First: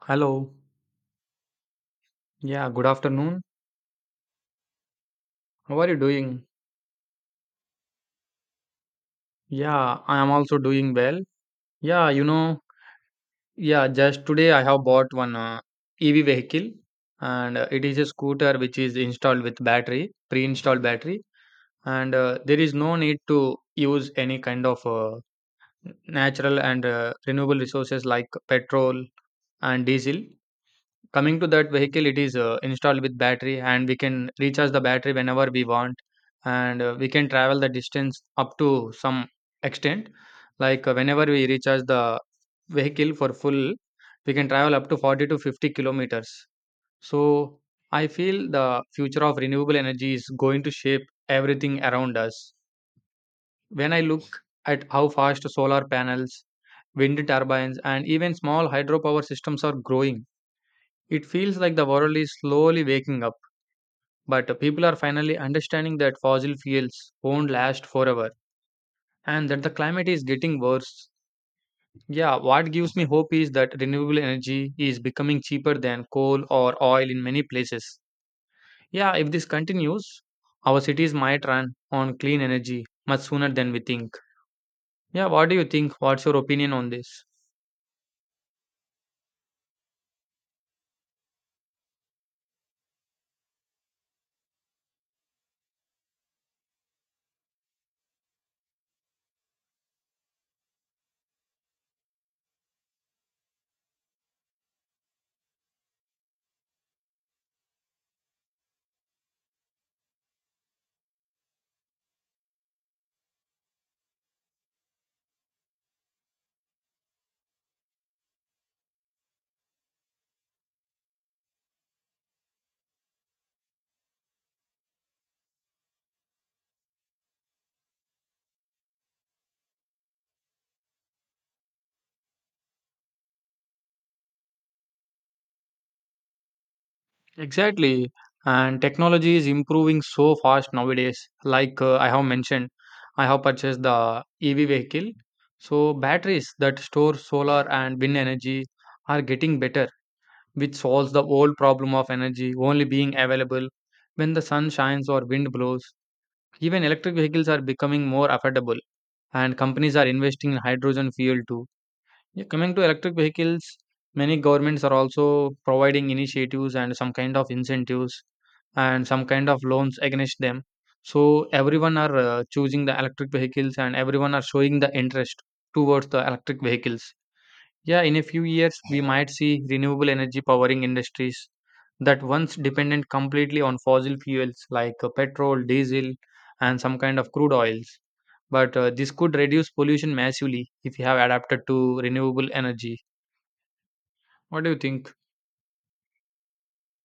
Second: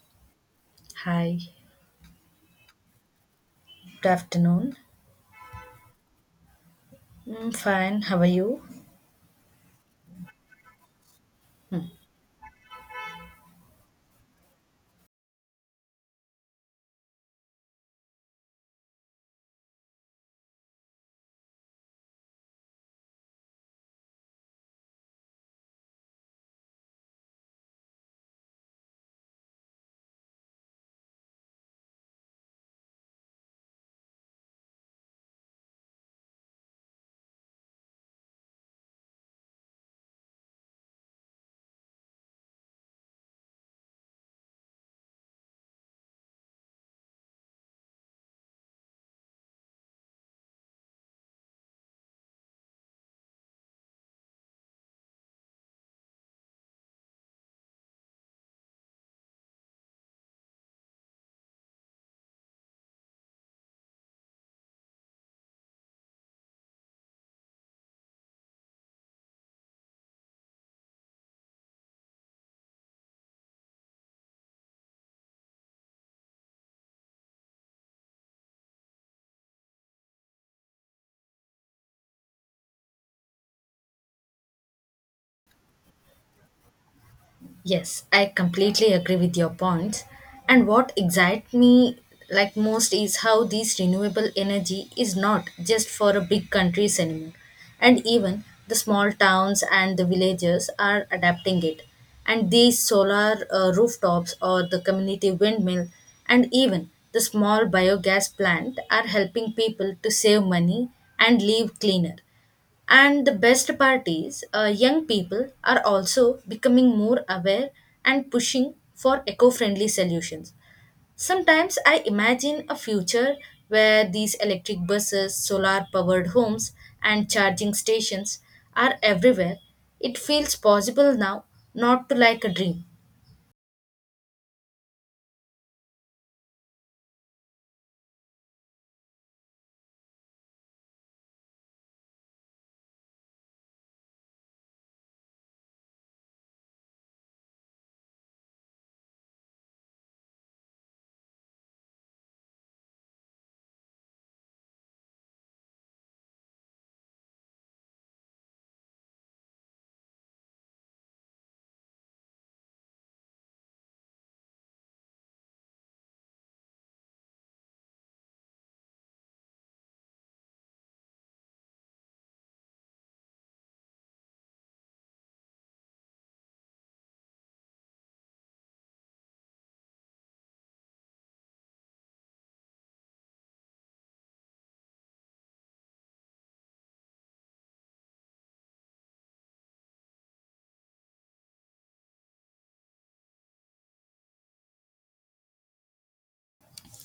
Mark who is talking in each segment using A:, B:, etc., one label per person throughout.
A: Hello.
B: Hi,
A: Yeah, good afternoon.
B: good afternoon.
A: How are you doing?
B: Mm, fine, how are you?
A: Yeah, I am also doing well. Yeah, you know, yeah, just today I have bought one EV vehicle and it is a scooter which is installed with battery, pre-installed battery, and there is no need to use any kind of natural and renewable resources like petrol and diesel. Coming to that vehicle, it is installed with battery, and we can recharge the battery whenever we want, and we can travel the distance up to some extent. Whenever we recharge the vehicle for full, we can travel up to 40 to 50 kilometers. So I feel the future of renewable energy is going to shape everything around us. When I look at how fast solar panels, wind turbines, and even small hydropower systems are growing, it feels like the world is slowly waking up, but people are finally understanding that fossil fuels won't last forever and that the climate is getting worse. Yeah, what gives me hope is that renewable energy is becoming cheaper than coal or oil in many places. Yeah, if this continues, our cities might run on clean energy much sooner than we think. Yeah, what do you think? What's your opinion on this?
B: Yes, I completely agree with your points. And what excites me most is how this renewable energy is not just for a big countries anymore. And even the small towns and the villages are adapting it. And these solar rooftops or the community windmill and even the small biogas plant are helping people to save money and live cleaner. And the best part is, young people are also becoming more aware and pushing for eco friendly solutions. Sometimes I imagine a future where these electric buses, solar powered homes, and charging stations are everywhere. It feels possible now, not to like a dream.
A: Exactly. And technology is improving so fast nowadays. I have mentioned, I have purchased the EV vehicle. So batteries that store solar and wind energy are getting better, which solves the old problem of energy only being available when the sun shines or wind blows. Even electric vehicles are becoming more affordable, and companies are investing in hydrogen fuel too. Yeah, coming to electric vehicles, many governments are also providing initiatives and some kind of incentives and some kind of loans against them. So everyone are choosing the electric vehicles and everyone are showing the interest towards the electric vehicles. Yeah, in a few years, we might see renewable energy powering industries that once dependent completely on fossil fuels petrol, diesel, and some kind of crude oils. But This could reduce pollution massively if we have adapted to renewable energy. What do you think?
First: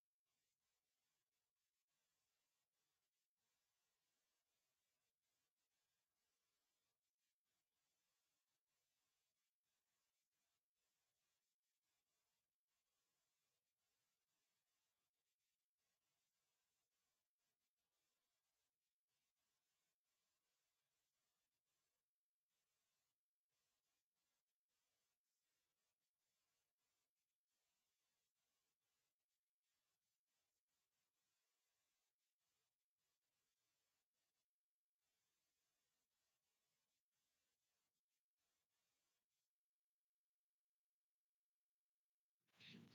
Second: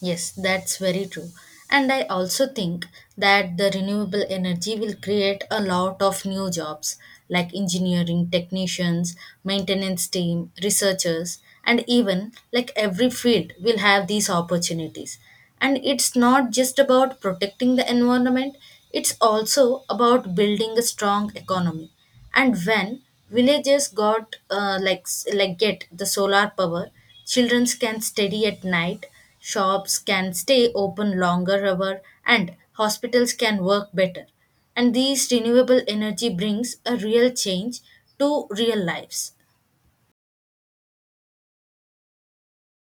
B: Yes, that's very true. And I also think that the renewable energy will create a lot of new jobs like engineering technicians, maintenance team, researchers, and even like every field will have these opportunities. And it's not just about protecting the environment, it's also about building a strong economy. And when villages got like s- like get the solar power, children can study at night, shops can stay open longer hour, and hospitals can work better, and these renewable energy brings a real change to real lives.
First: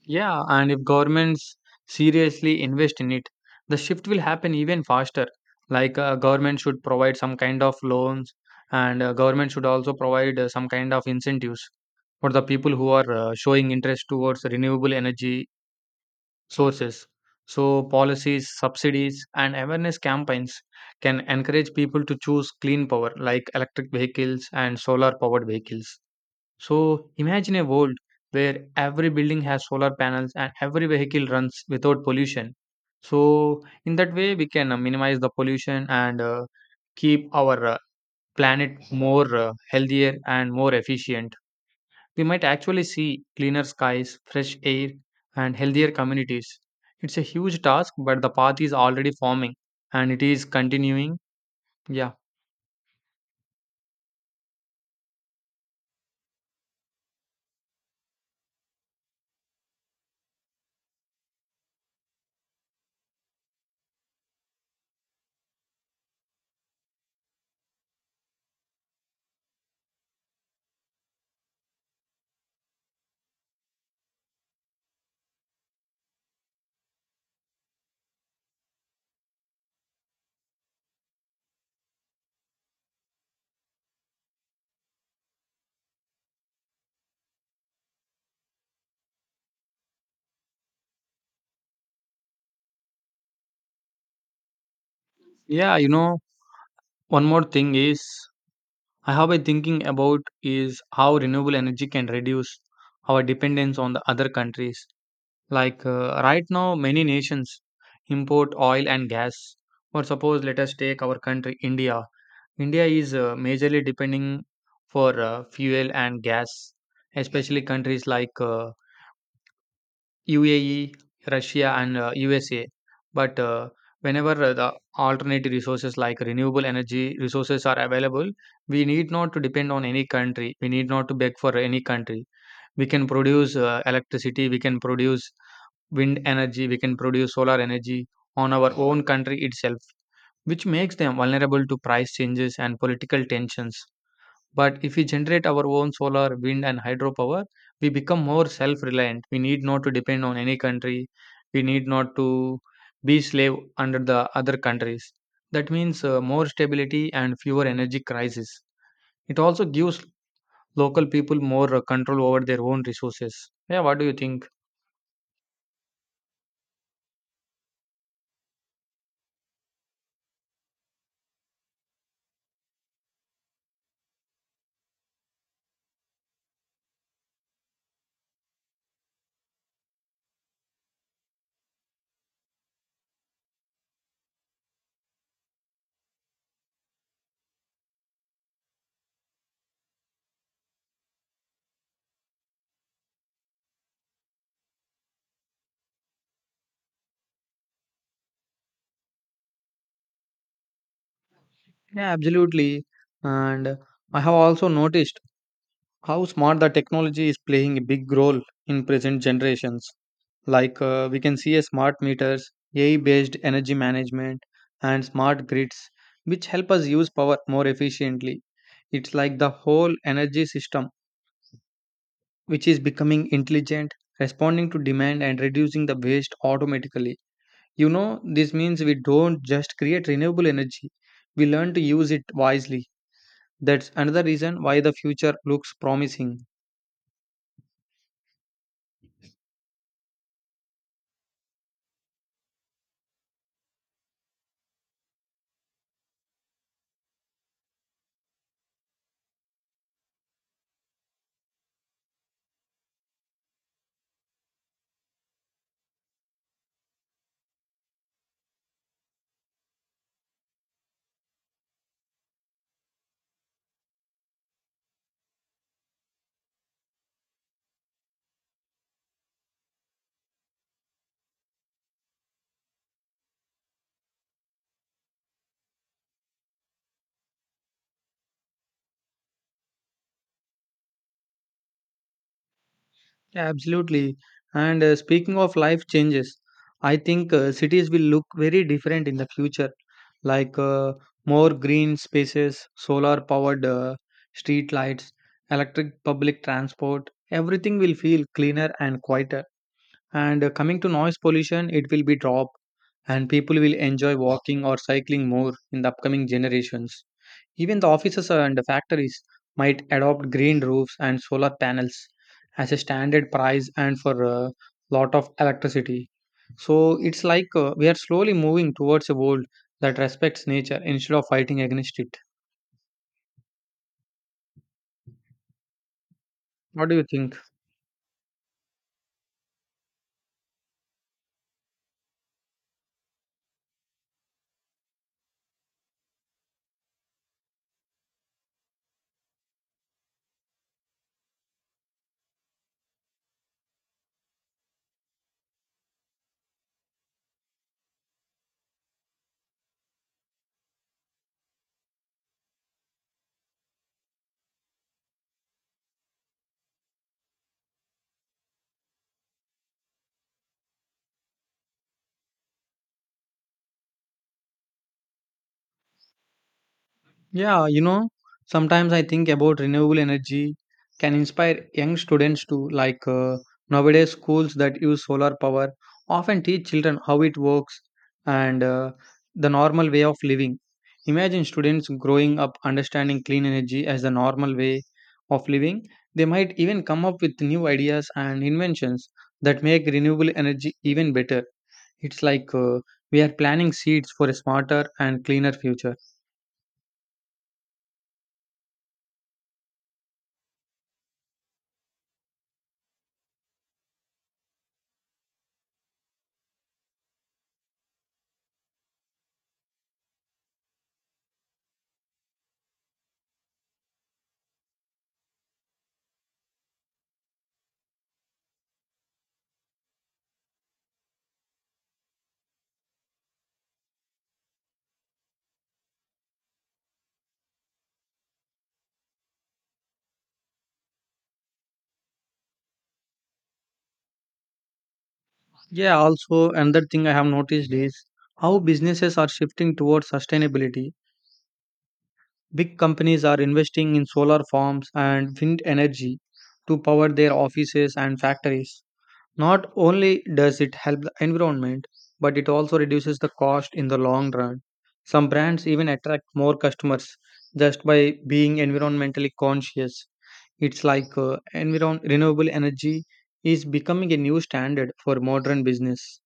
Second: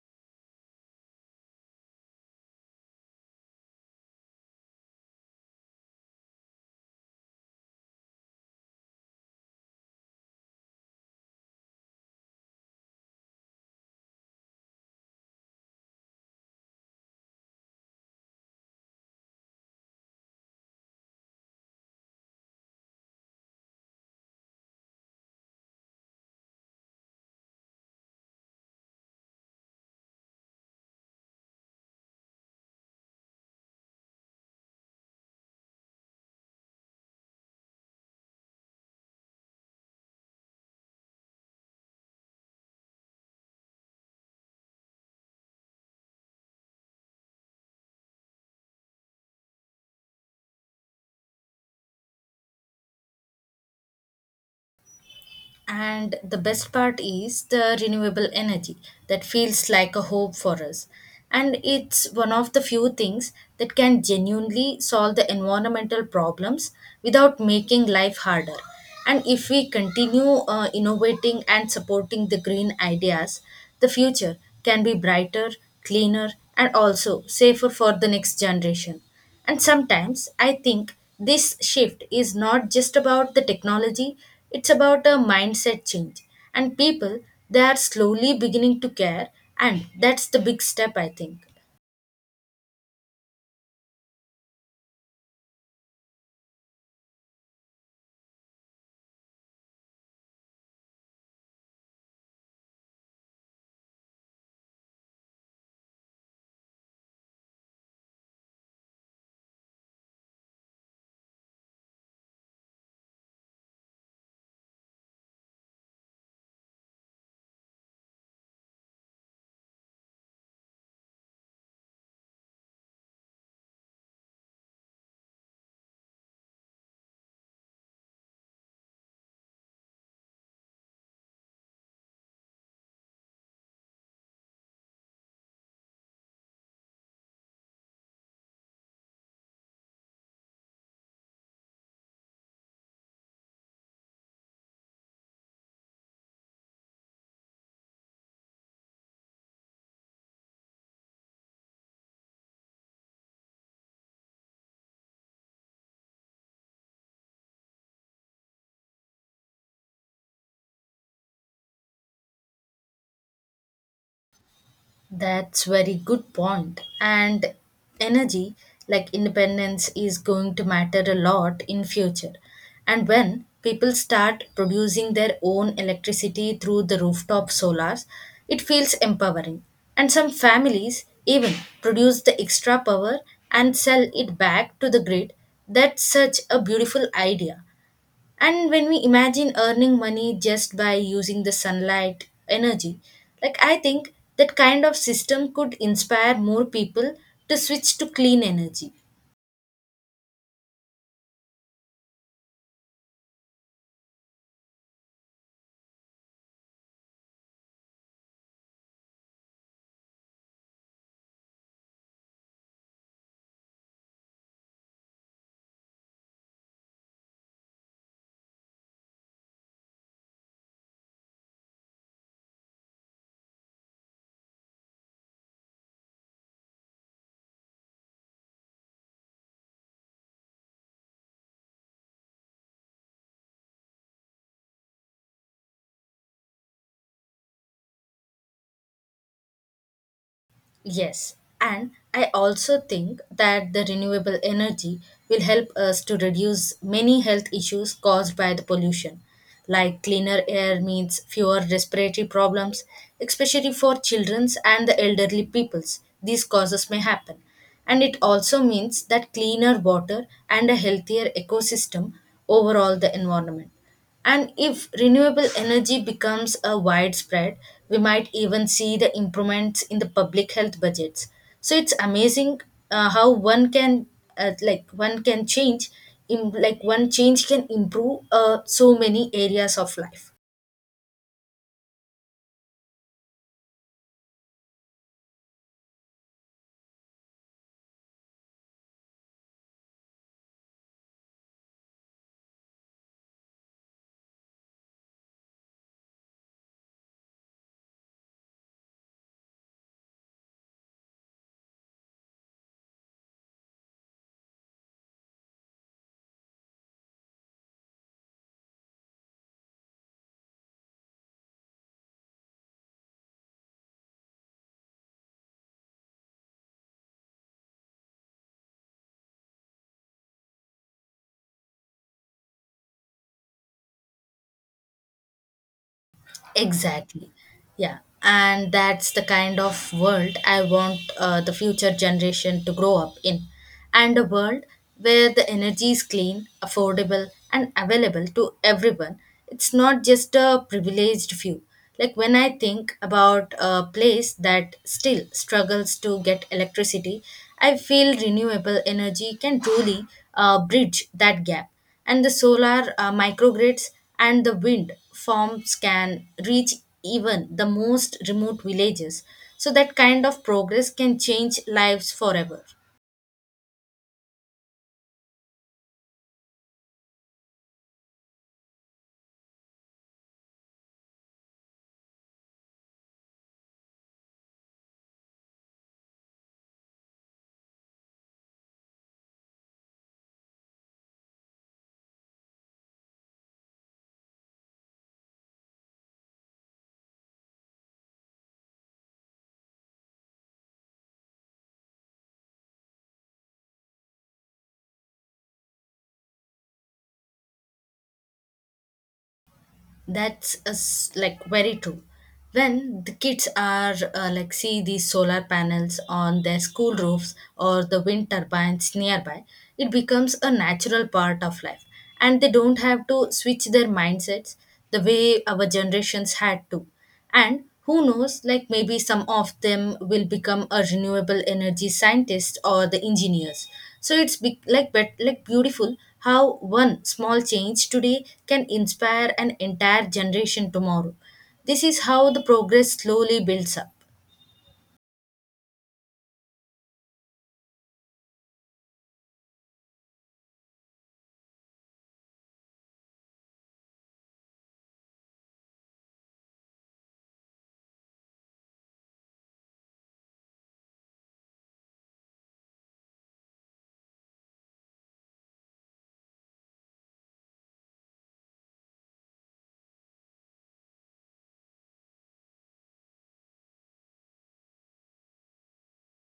A: Yeah, and if governments seriously invest in it, the shift will happen even faster. Government should provide some kind of loans, and government should also provide some kind of incentives for the people who are showing interest towards renewable energy sources. So policies, subsidies, and awareness campaigns can encourage people to choose clean power, like electric vehicles and solar powered vehicles. So imagine a world where every building has solar panels and every vehicle runs without pollution. So in that way, we can minimize the pollution and keep our planet more healthier and more efficient. We might actually see cleaner skies, fresh air, and healthier communities. It's a huge task, but the path is already forming and it is continuing. Yeah.
B: And the best part is the renewable energy that feels like a hope for us. And it's one of the few things that can genuinely solve the environmental problems without making life harder. And if we continue innovating and supporting the green ideas, the future can be brighter, cleaner, and also safer for the next generation. And sometimes I think this shift is not just about the technology, it's about a mindset change. And people, they are slowly beginning to care, and that's the big step, I think.
A: Yeah, you know, one more thing is I have been thinking about is how renewable energy can reduce our dependence on the other countries. Right now, many nations import oil and gas. Or suppose let us take our country, India. India is majorly depending for fuel and gas, especially countries UAE, Russia, and USA. But whenever The alternative resources like renewable energy resources are available, we need not to depend on any country. We need not to beg for any country. We can produce electricity, we can produce wind energy, we can produce solar energy on our own country itself, which makes them vulnerable to price changes and political tensions. But if we generate our own solar, wind, and hydropower, we become more self reliant. We need not to depend on any country. We need not to be slave under the other countries. That means more stability and fewer energy crises. It also gives local people more control over their own resources. Yeah, what do you think?
B: That's very good point. And energy, like independence, is going to matter a lot in future. And when people start producing their own electricity through the rooftop solars, it feels empowering. And some families even produce the extra power and sell it back to the grid. That's such a beautiful idea. And when we imagine earning money just by using the sunlight energy, like I think that kind of system could inspire more people to switch to clean energy.
A: Yeah, absolutely. And I have also noticed how smart the technology is playing a big role in present generations. We can see a smart meters AI based energy management and smart grids which help us use power more efficiently. It's like the whole energy system which is becoming intelligent, responding to demand and reducing the waste automatically. You know, this means we don't just create renewable energy, we learn to use it wisely. That's another reason why the future looks promising.
B: Yes, and I also think that the renewable energy will help us to reduce many health issues caused by the pollution, like cleaner air means fewer respiratory problems, especially for children's and the elderly peoples. These causes may happen. And it also means that cleaner water and a healthier ecosystem overall the environment. And if renewable energy becomes a widespread, we might even see the improvements in the public health budgets. So it's amazing how one can change, in, like one change can improve so many areas of life.
A: Yeah, absolutely. And speaking of life changes, I think cities will look very different in the future, like uh, more green spaces, solar powered street lights, electric public transport. Everything will feel cleaner and quieter. And coming to noise pollution, it will be dropped, and people will enjoy walking or cycling more in the upcoming generations. Even the offices and the factories might adopt green roofs and solar panels as a standard price and for a lot of electricity. So it's we are slowly moving towards a world that respects nature instead of fighting against it. What do you
B: Exactly.
A: think?
B: Yeah. And that's the kind of world I want the future generation to grow up in. And a world where the energy is clean, affordable, and available to everyone. It's not just a privileged few. Like when I think about a place that still struggles to get electricity, I feel renewable energy can truly bridge that gap, and the solar microgrids and the wind farms can reach even the most remote villages, so that kind of progress can change lives forever.
A: Yeah, you know, sometimes I think about renewable energy can inspire young students to nowadays schools that use solar power often teach children how it works and the normal way of living. Imagine students growing up understanding clean energy as the normal way of living. They might even come up with new ideas and inventions that make renewable energy even better. It's we are planting seeds for a smarter and cleaner future.
B: That's a s like very true. When the kids are like see these solar panels on their school roofs or the wind turbines nearby, it becomes a natural part of life, and they don't have to switch their mindsets the way our generations had to. And who knows, like maybe some of them will become a renewable energy scientist or the engineers. So it's be- like but like beautiful how one small change today can inspire an entire generation tomorrow. This is how the progress slowly builds up.
A: Yeah, also another thing I have noticed is how businesses are shifting towards sustainability. Big companies are investing in solar farms and wind energy to power their offices and factories. Not only does it help the environment, but it also reduces the cost in the long run. Some brands even attract more customers just by being environmentally conscious. It's like renewable energy is becoming a new standard for modern business.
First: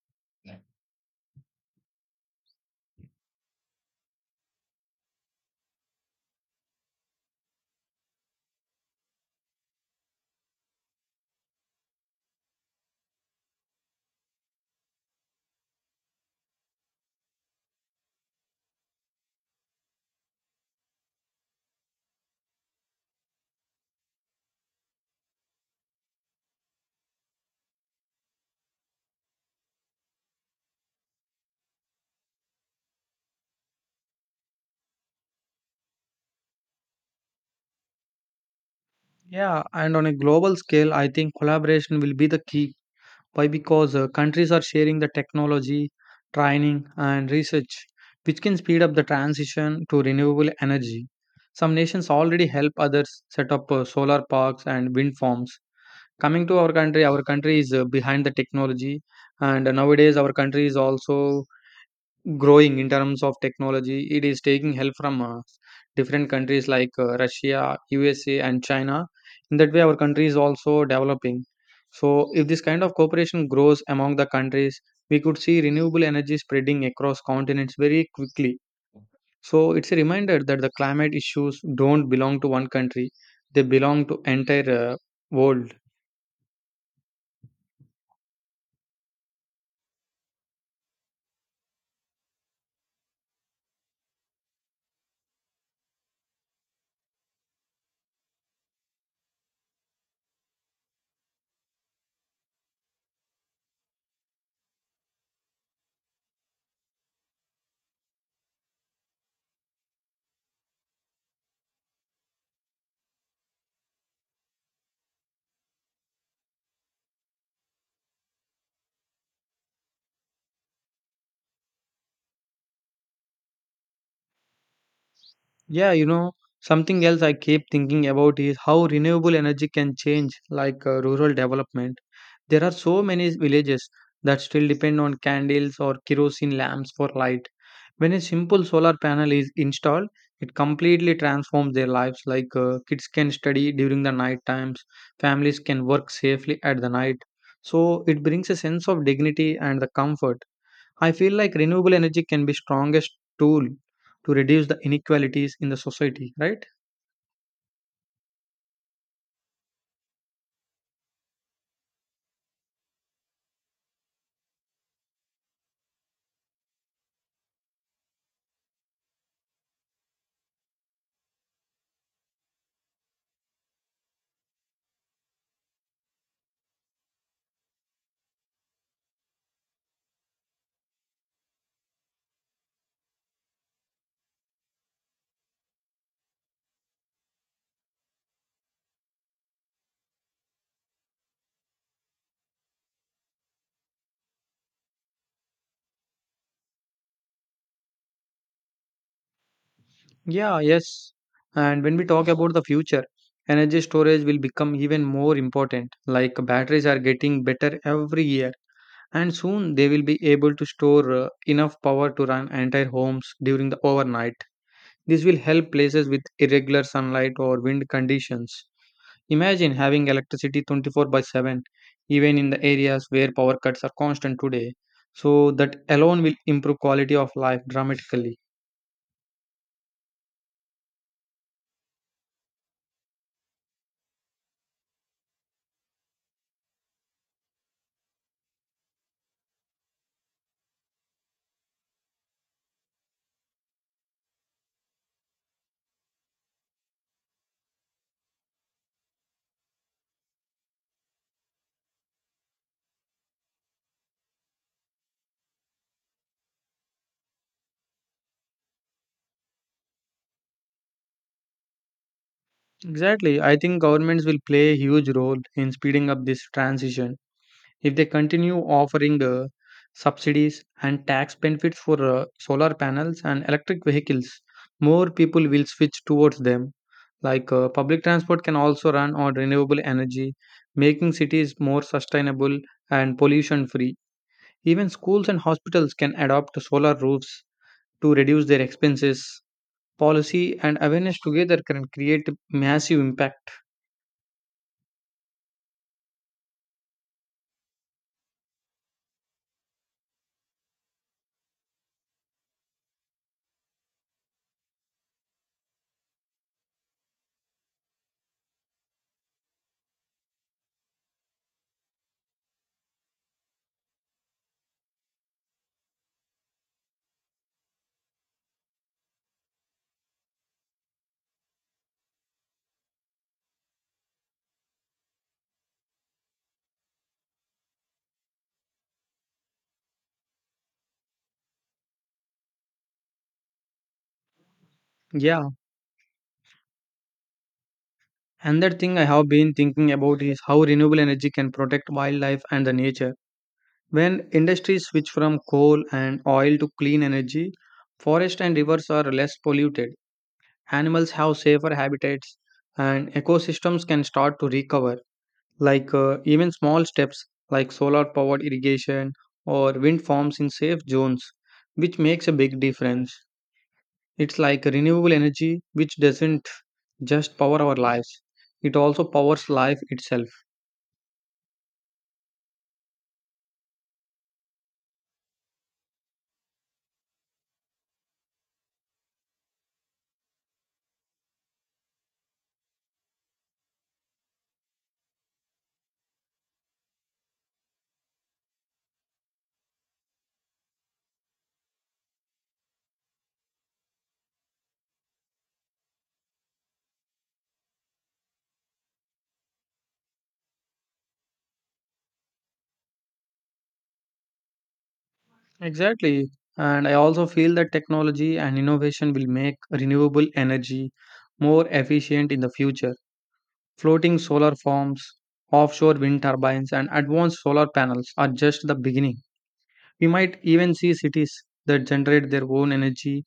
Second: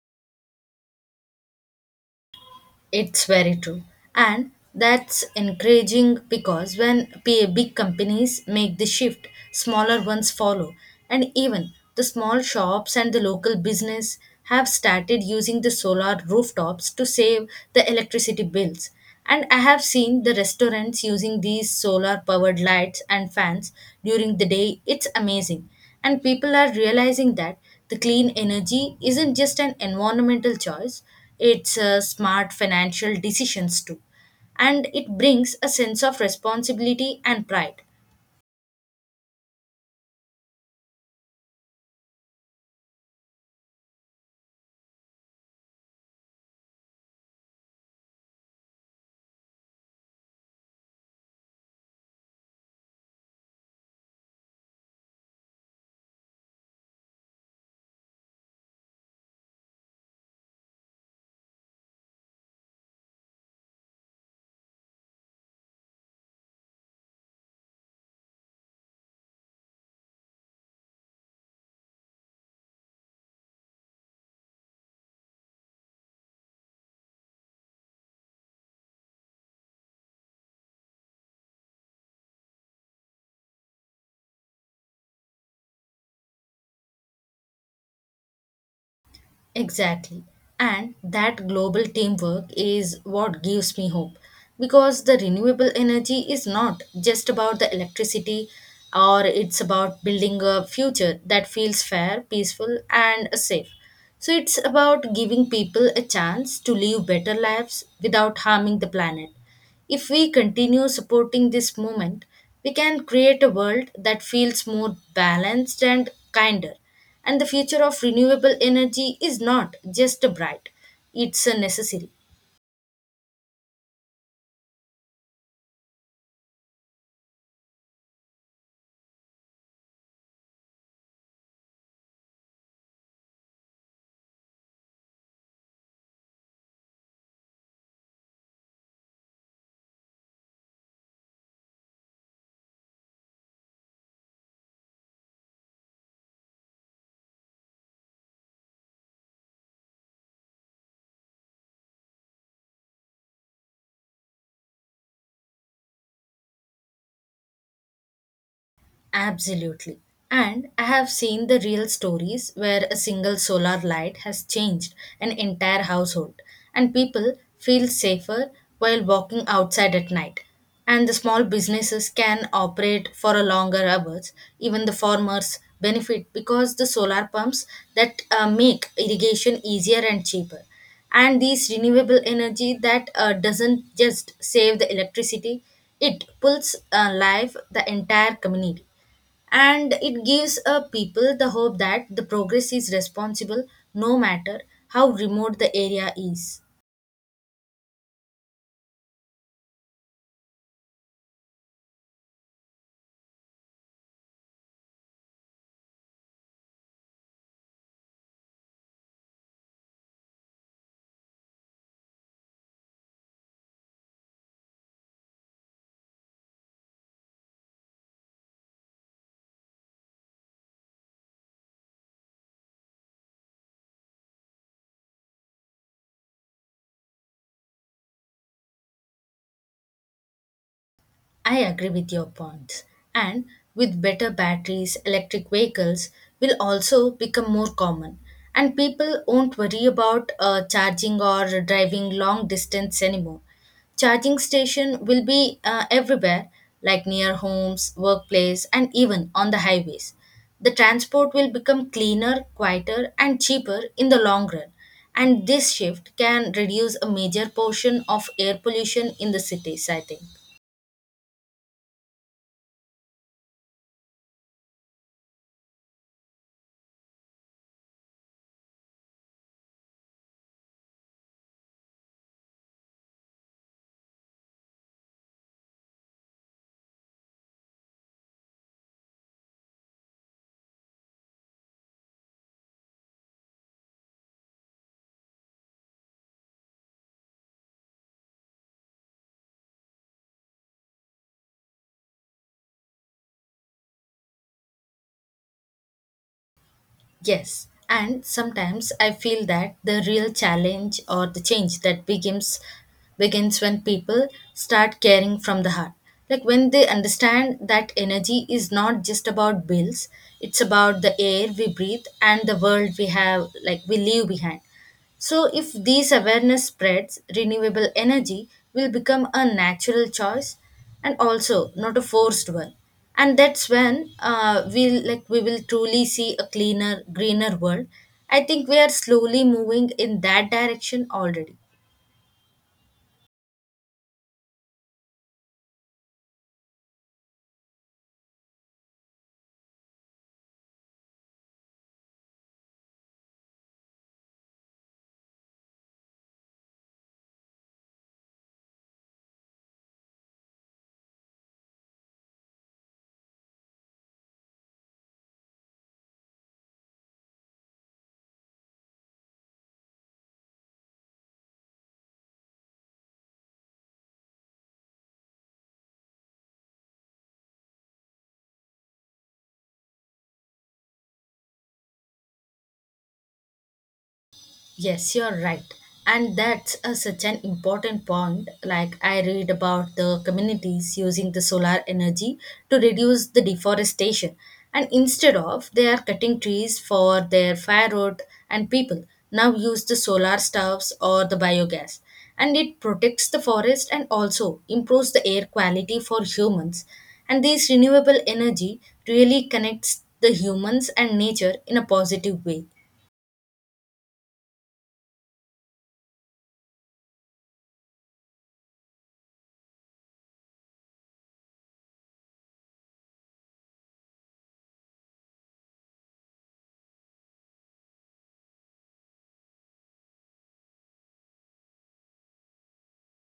B: It's very true. And that's encouraging because when big companies make the shift, smaller ones follow. And even the small shops and the local business have started using the solar rooftops to save the electricity bills. And I have seen the restaurants using these solar powered lights and fans during the day. It's amazing, and people are realizing that the clean energy isn't just an environmental choice, it's a smart financial decisions too. And it brings a sense of responsibility and pride.
A: Yeah, and on a global scale, I think collaboration will be the key. Why? Because countries are sharing the technology, training, and research, which can speed up the transition to renewable energy. Some nations already help others set up solar parks and wind farms. Coming to our country is behind the technology, and nowadays, our country is also growing in terms of technology. It is taking help from different countries Russia, USA, and China. In that way, our country is also developing. So, if this kind of cooperation grows among the countries, we could see renewable energy spreading across continents very quickly. So, it's a reminder that the climate issues don't belong to one country, they belong to entire world.
B: Exactly. And that global teamwork is what gives me hope because the renewable energy is not just about the electricity, or it's about building a future that feels fair, peaceful, and safe. So it's about giving people a chance to live better lives without harming the planet. If we continue supporting this movement, we can create a world that feels more balanced and kinder. And the future of renewable energy is not just a bright, it's a necessary.
A: Yeah, you know, something else I keep thinking about is how renewable energy can change rural development. There are so many villages that still depend on candles or kerosene lamps for light. When a simple solar panel is installed, it completely transforms their lives. Kids can study during the night times, families can work safely at the night. So it brings a sense of dignity and the comfort. I feel like renewable energy can be strongest tool to reduce the inequalities in the society, right?
B: Absolutely. And I have seen the real stories where a single solar light has changed an entire household, and people feel safer while walking outside at night. And the small businesses can operate for a longer hours. Even the farmers benefit because the solar pumps that make irrigation easier and cheaper. And these renewable energy that doesn't just save the electricity, it pulls alive the entire community, and it gives people the hope that the progress is responsible no matter how remote the area is.
A: Yeah, yes. And when we talk about the future, energy storage will become even more important. Like batteries are getting better every year, and soon they will be able to store enough power to run entire homes during the overnight. This will help places with irregular sunlight or wind conditions. Imagine having electricity 24/7, even in the areas where power cuts are constant today. So, that alone will improve quality of life dramatically.
B: I agree with your points. And with better batteries, electric vehicles will also become more common. And people won't worry about charging or driving long distance anymore. Charging station will be everywhere, like near homes, workplace, and even on the highways. The transport will become cleaner, quieter, and cheaper in the long run. And this shift can reduce a major portion of air pollution in the cities, I think.
A: Exactly. I think governments will play a huge role in speeding up this transition. If they continue offering subsidies and tax benefits for solar panels and electric vehicles, more people will switch towards them. Public transport can also run on renewable energy, making cities more sustainable and pollution free. Even schools and hospitals can adopt solar roofs to reduce their expenses. Policy and awareness together can create massive impact.
B: Yes, and sometimes I feel that the real challenge or the change that begins when people start caring from the heart. Like when they understand that energy is not just about bills, it's about the air we breathe and the world we have like we leave behind. So, if these awareness spreads, renewable energy will become a natural choice and also not a forced one. And that's when we will truly see a cleaner, greener world. I think we are slowly moving in that direction already.
A: Yeah, another thing I have been thinking about is how renewable energy can protect wildlife and the nature. When industries switch from coal and oil to clean energy, forests and rivers are less polluted. Animals have safer habitats and ecosystems can start to recover. Even small steps like solar powered irrigation or wind farms in safe zones, which makes a big difference. It's like renewable energy which doesn't just power our lives, it also powers life itself.
B: Yes, you're right. And that's a, such an important point. Like, I read about the communities using the solar energy to reduce the deforestation. And instead of, they are cutting trees for their firewood, and people now use the solar stoves or the biogas. And it protects the forest and also improves the air quality for humans. And this renewable energy really connects the humans and nature in a positive way.
A: Exactly. And I also feel that technology and innovation will make renewable energy more efficient in the future. Floating solar farms, offshore wind turbines, and advanced solar panels are just the beginning. We might even see cities that generate their own energy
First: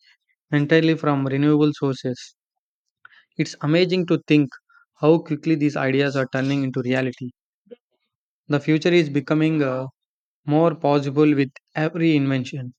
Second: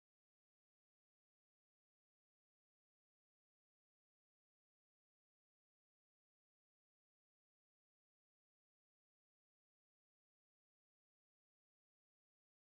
A: entirely from renewable sources. It's amazing to think how quickly these ideas are turning into reality. The future is becoming more possible with every invention.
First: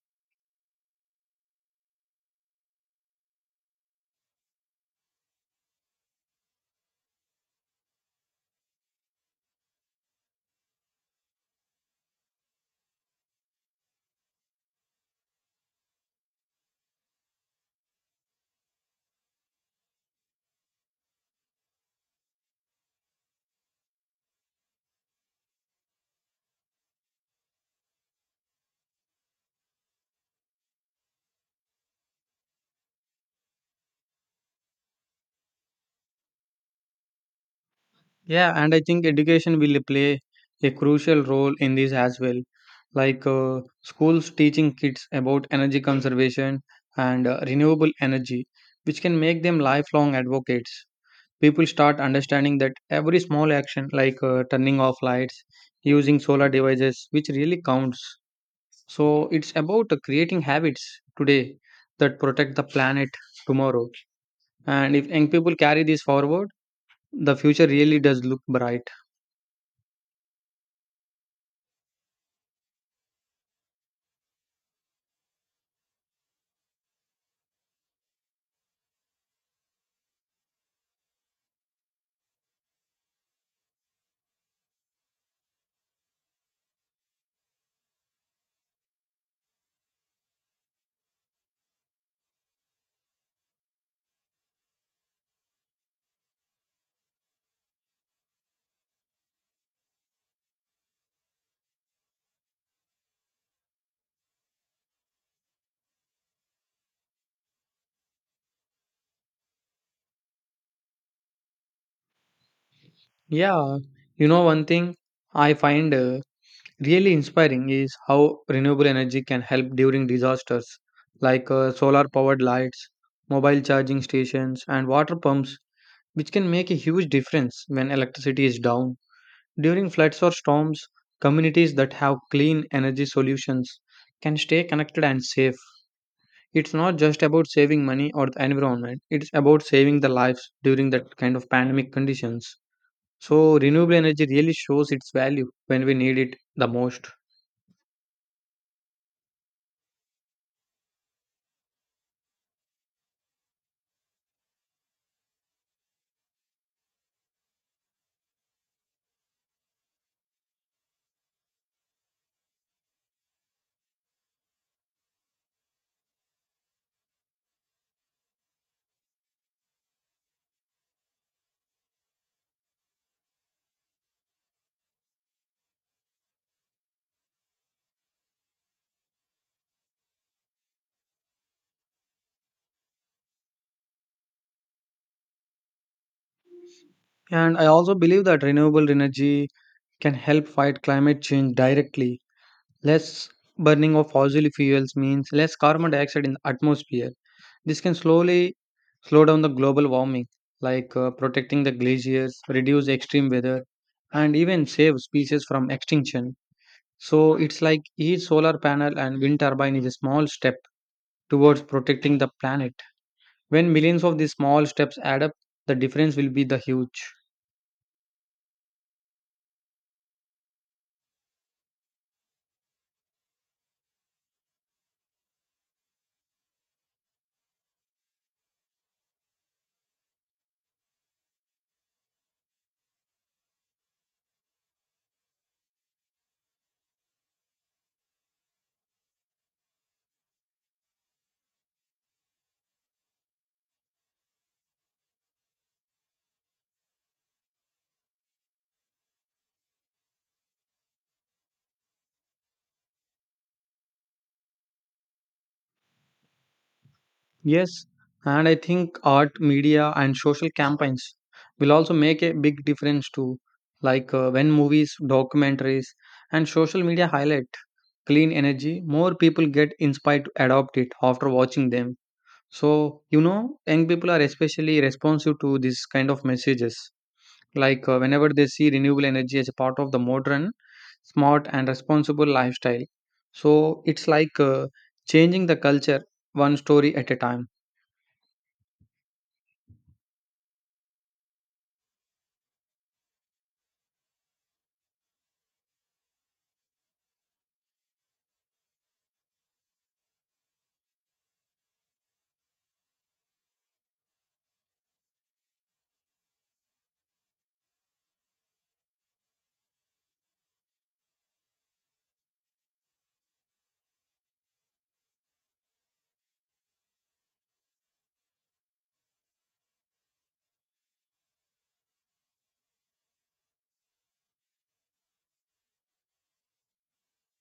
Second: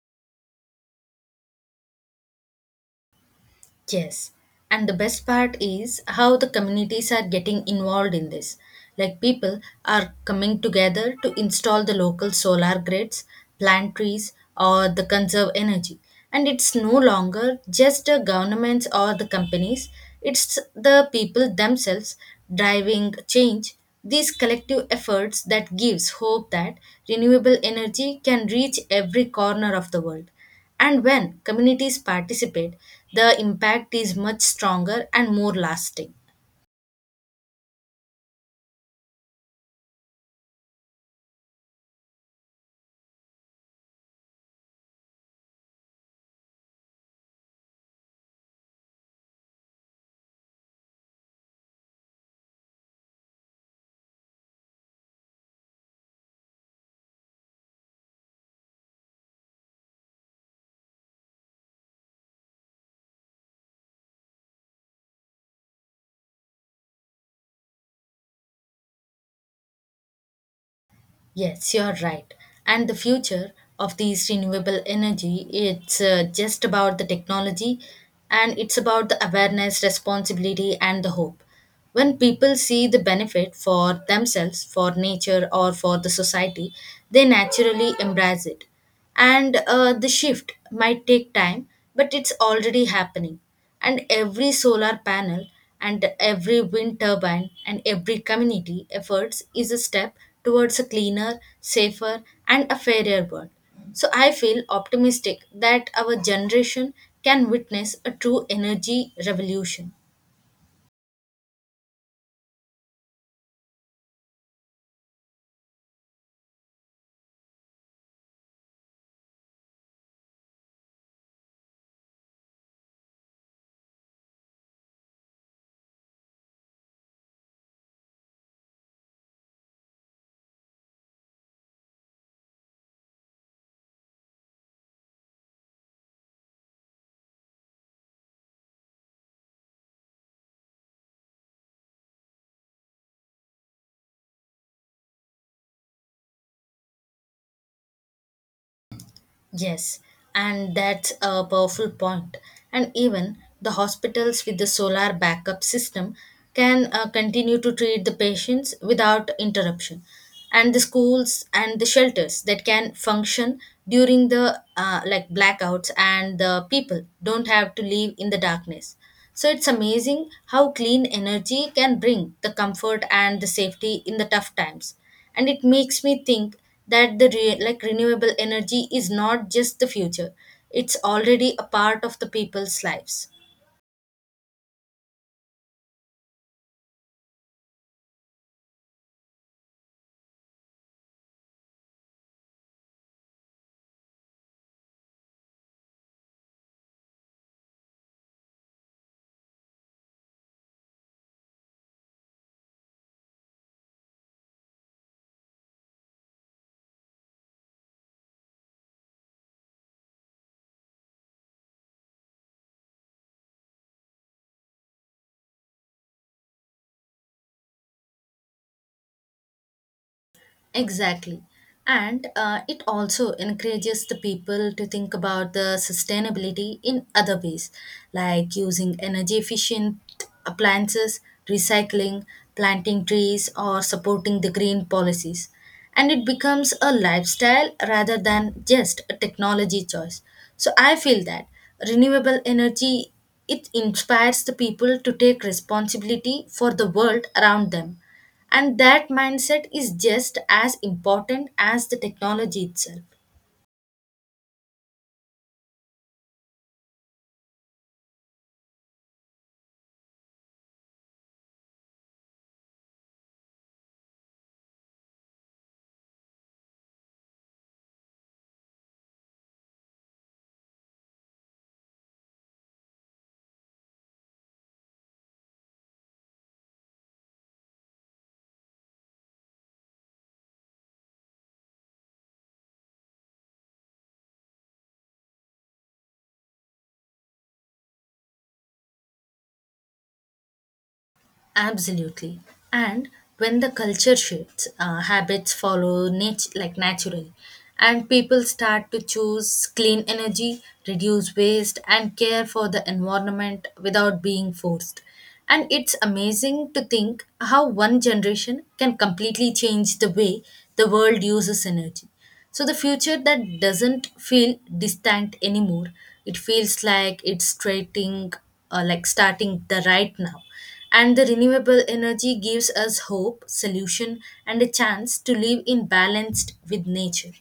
B: Yes, and the best part is how the communities are getting involved in this. Like people are coming together to install the local solar grids, plant trees, or the conserve energy. And it's no longer just the governments or the companies, it's the people themselves driving change. These collective efforts that gives hope that renewable energy can reach every corner of the world, and when communities participate, the impact is much stronger and more lasting.
A: Yeah, and I think education will play a crucial role in this as well. Like schools teaching kids about energy conservation and renewable energy, which can make them lifelong advocates. People start understanding that every small action, like turning off lights, using solar devices, which really counts. So it's about creating habits today that protect the planet tomorrow. And if young people carry this forward, the future really does look bright.
B: Yes, you're right. And the future of these renewable energy, it's just about the technology, and it's about the awareness, responsibility, and the hope. When people see the benefit for themselves, for nature, or for the society, they naturally embrace it. And the shift might take time, but it's already happening. And every solar panel and every wind turbine and every community efforts is a step towards a cleaner, safer, and a fairer world. So I feel optimistic that our generation can witness a true energy revolution.
A: Yeah, you know, one thing I find really inspiring is how renewable energy can help during disasters, like solar powered lights, mobile charging stations, and water pumps, which can make a huge difference when electricity is down. During floods or storms, communities that have clean energy solutions can stay connected and safe. It's not just about saving money or the environment, it's about saving the lives during that kind of pandemic conditions. So renewable energy really shows its value when we need it the most.
B: Yes, and that's a powerful point. And even the hospitals with the solar backup system can continue to treat the patients without interruption. And the schools and the shelters that can function during the blackouts, and the people don't have to live in the darkness. So it's amazing how clean energy can bring the comfort and the safety in the tough times, and it makes me think that the re- like renewable energy is not just the future, it's already a part of the people's lives.
A: And I also believe that renewable energy can help fight climate change directly. Less burning of fossil fuels means less carbon dioxide in the atmosphere. This can slowly slow down the global warming, like protecting the glaciers, reduce extreme weather, and even save species from extinction. So it's like each solar panel and wind turbine is a small step towards protecting the planet. When millions of these small steps add up, the difference will be the huge.
B: Exactly. And it also encourages the people to think about the sustainability in other ways, like using energy efficient appliances, recycling, planting trees, or supporting the green policies. And it becomes a lifestyle rather than just a technology choice. So I feel that renewable energy, it inspires the people to take responsibility for the world around them, and that mindset is just as important as the technology itself.
A: Yes, and I think art, media, and social campaigns will also make a big difference too. Like when movies, documentaries, and social media highlight clean energy, more people get inspired to adopt it after watching them. So, you know, young people are especially responsive to this kind of messages. Like whenever they see renewable energy as a part of the modern, smart, and responsible lifestyle. So it's like changing the culture one story at a time.
B: Absolutely. And when the culture shifts, habits follow naturally. And people start to choose clean energy, reduce waste, and care for the environment without being forced. And it's amazing to think how one generation can completely change the way the world uses energy. So the future that doesn't feel distant anymore, it feels like it's starting the right now. And the renewable energy gives us hope, solution, and a chance to live in balanced with nature.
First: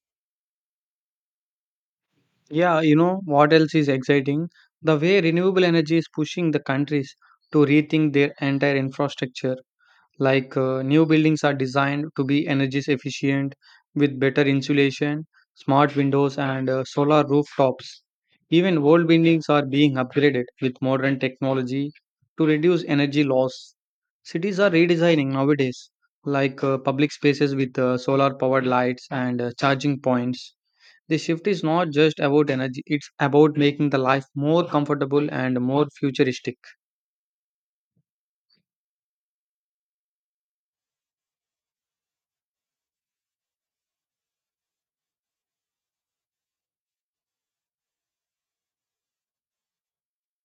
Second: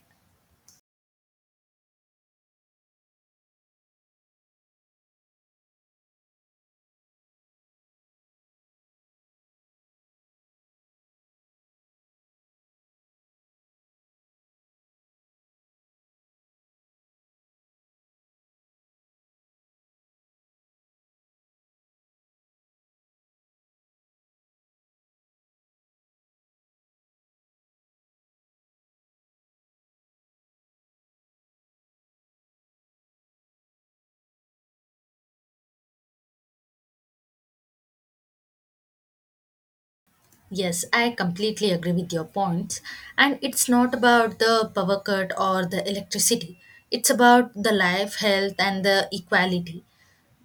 A: Yeah, you know what else is exciting? The way renewable energy is pushing the countries to rethink their entire infrastructure, like new buildings are designed to be energy efficient, with better insulation, smart windows, and solar rooftops. Even old buildings are being upgraded with modern technology to reduce energy loss. Cities are redesigning nowadays, like public spaces with solar powered lights and charging points. The shift is not just about energy, it's about making the life more comfortable and more futuristic.
B: Yes, I completely agree with your points. And it's not about the power cut or the electricity. It's about the life, health, and the equality.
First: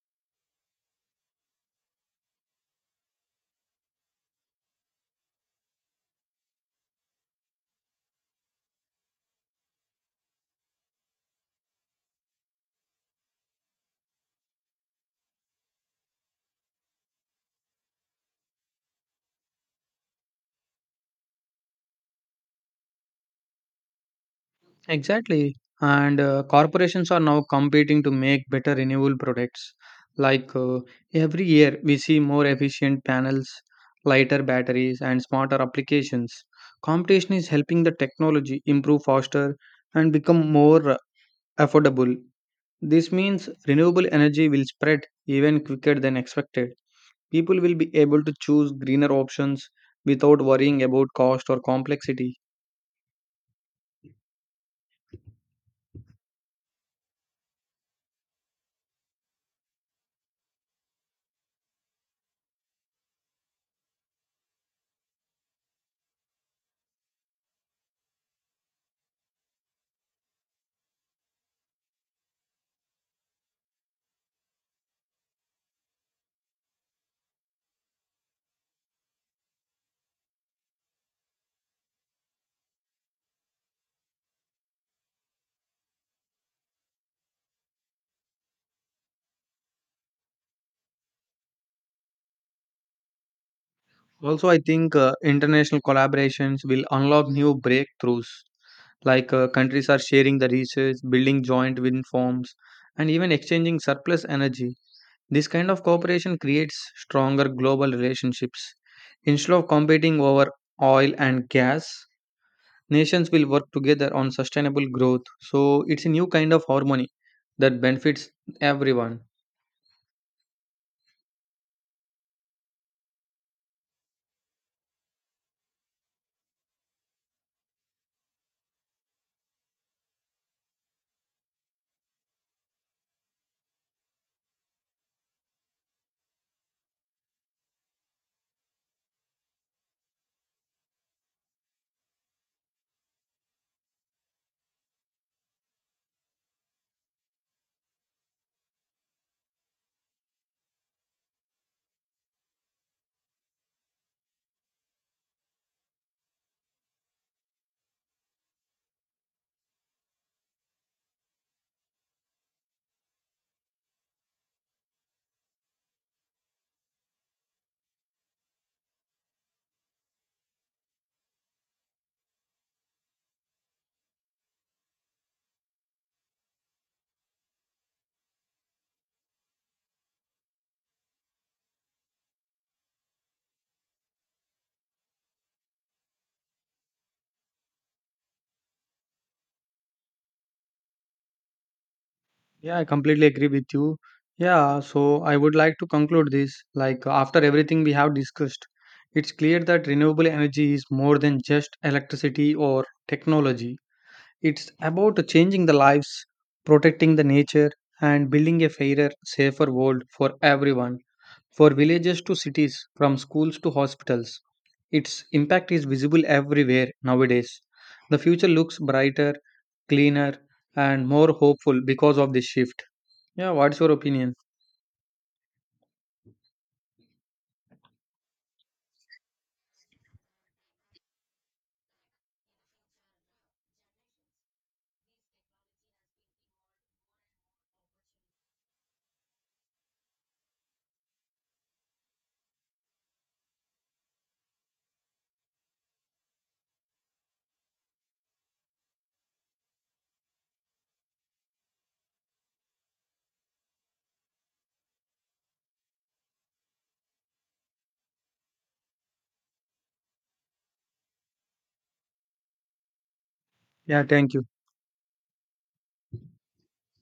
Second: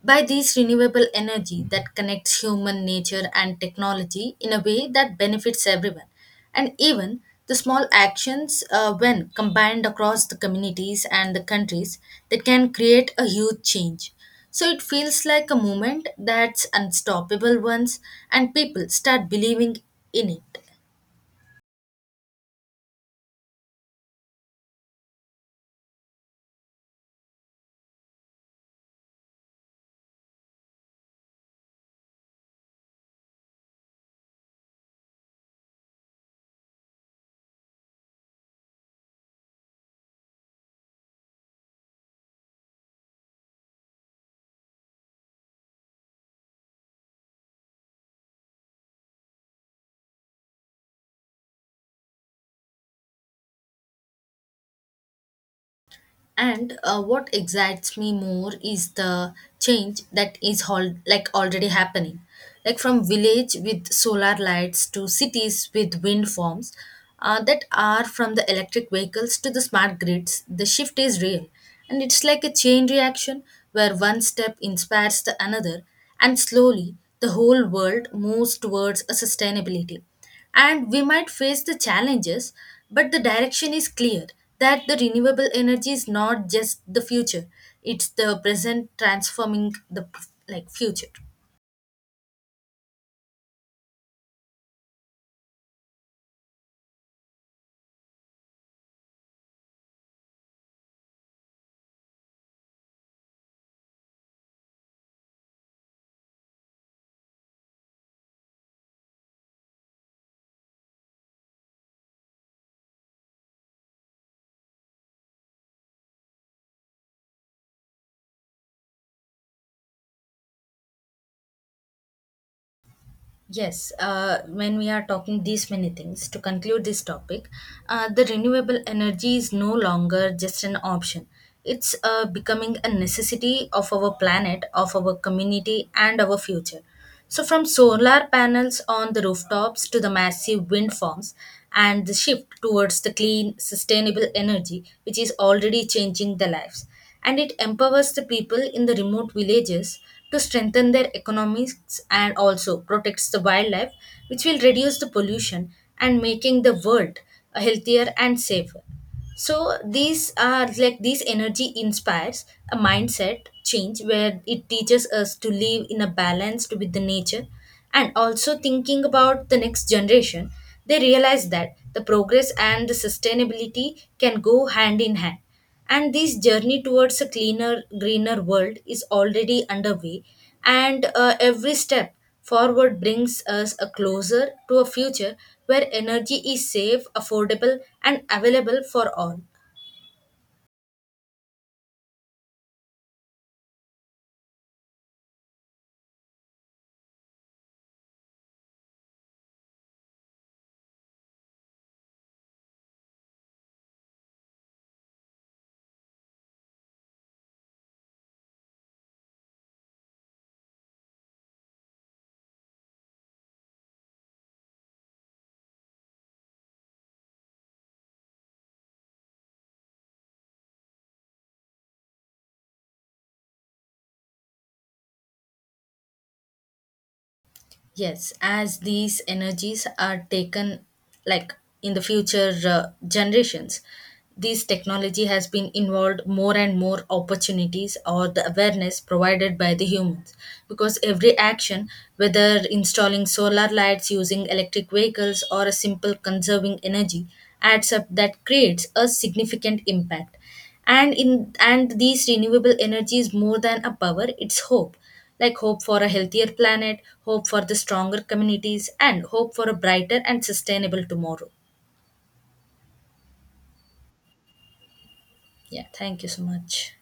B: By this renewable energy that connects human nature and technology in a way that benefits everyone, and even the small actions when combined across the communities and the countries, that can create a huge change. So it feels like a movement that's unstoppable once, and people start believing in it.
A: Exactly. And corporations are now competing to make better renewable products. Like every year, we see more efficient panels, lighter batteries, and smarter applications. Competition is helping the technology improve faster and become more affordable. This means renewable energy will spread even quicker than expected. People will be able to choose greener options without worrying about cost or complexity.
B: And what excites me more is the change that is already happening. Like from village with solar lights to cities with wind farms, that are from the electric vehicles to the smart grids, the shift is real. And it's like a chain reaction where one step inspires the another, and slowly the whole world moves towards a sustainability, and we might face the challenges, but the direction is clear that the renewable energy is not just the future, it's the present transforming the future.
A: Also, I think international collaborations will unlock new breakthroughs, like countries are sharing the research, building joint wind farms, and even exchanging surplus energy. This kind of cooperation creates stronger global relationships. Instead of competing over oil and gas, nations will work together on sustainable growth. So, it's a new kind of harmony that benefits everyone.
B: Yes, when we are talking these many things, to conclude this topic, the renewable energy is no longer just an option. It's becoming a necessity of our planet, of our community, and our future. So, from solar panels on the rooftops to the massive wind farms, and the shift towards the clean, sustainable energy, which is already changing the lives, and it empowers the people in the remote villages to strengthen their economies and also protects the wildlife, which will reduce the pollution and making the world a healthier and safer. So these are like these energy inspires a mindset change where it teaches us to live in a balanced with the nature, and also thinking about the next generation, they realize that the progress and the sustainability can go hand in hand, and this journey towards a cleaner greener world is already underway. And every step forward brings us a closer to a future where energy is safe, affordable, and available for all.
A: Yeah, I completely agree with you. Yeah, so I would like to conclude this. Like, after everything we have discussed, it's clear that renewable energy is more than just electricity or technology. It's about changing the lives, protecting the nature, and building a fairer, safer world for everyone, for villages to cities, from schools to hospitals. Its impact is visible everywhere nowadays. The future looks brighter, cleaner, and more hopeful because of this shift. Yeah, what's your opinion?
B: Yes, as these energies are taken, like in the future generations, this technology has been involved more and more opportunities or the awareness provided by the humans. Because every action, whether installing solar lights, using electric vehicles, or a simple conserving energy, adds up that creates a significant impact. And in, and these renewable energy is more than a power, it's hope. Like hope for a healthier planet, hope for the stronger communities, and hope for a brighter and sustainable tomorrow.
A: Yeah, thank you.
B: Yeah, thank you so much.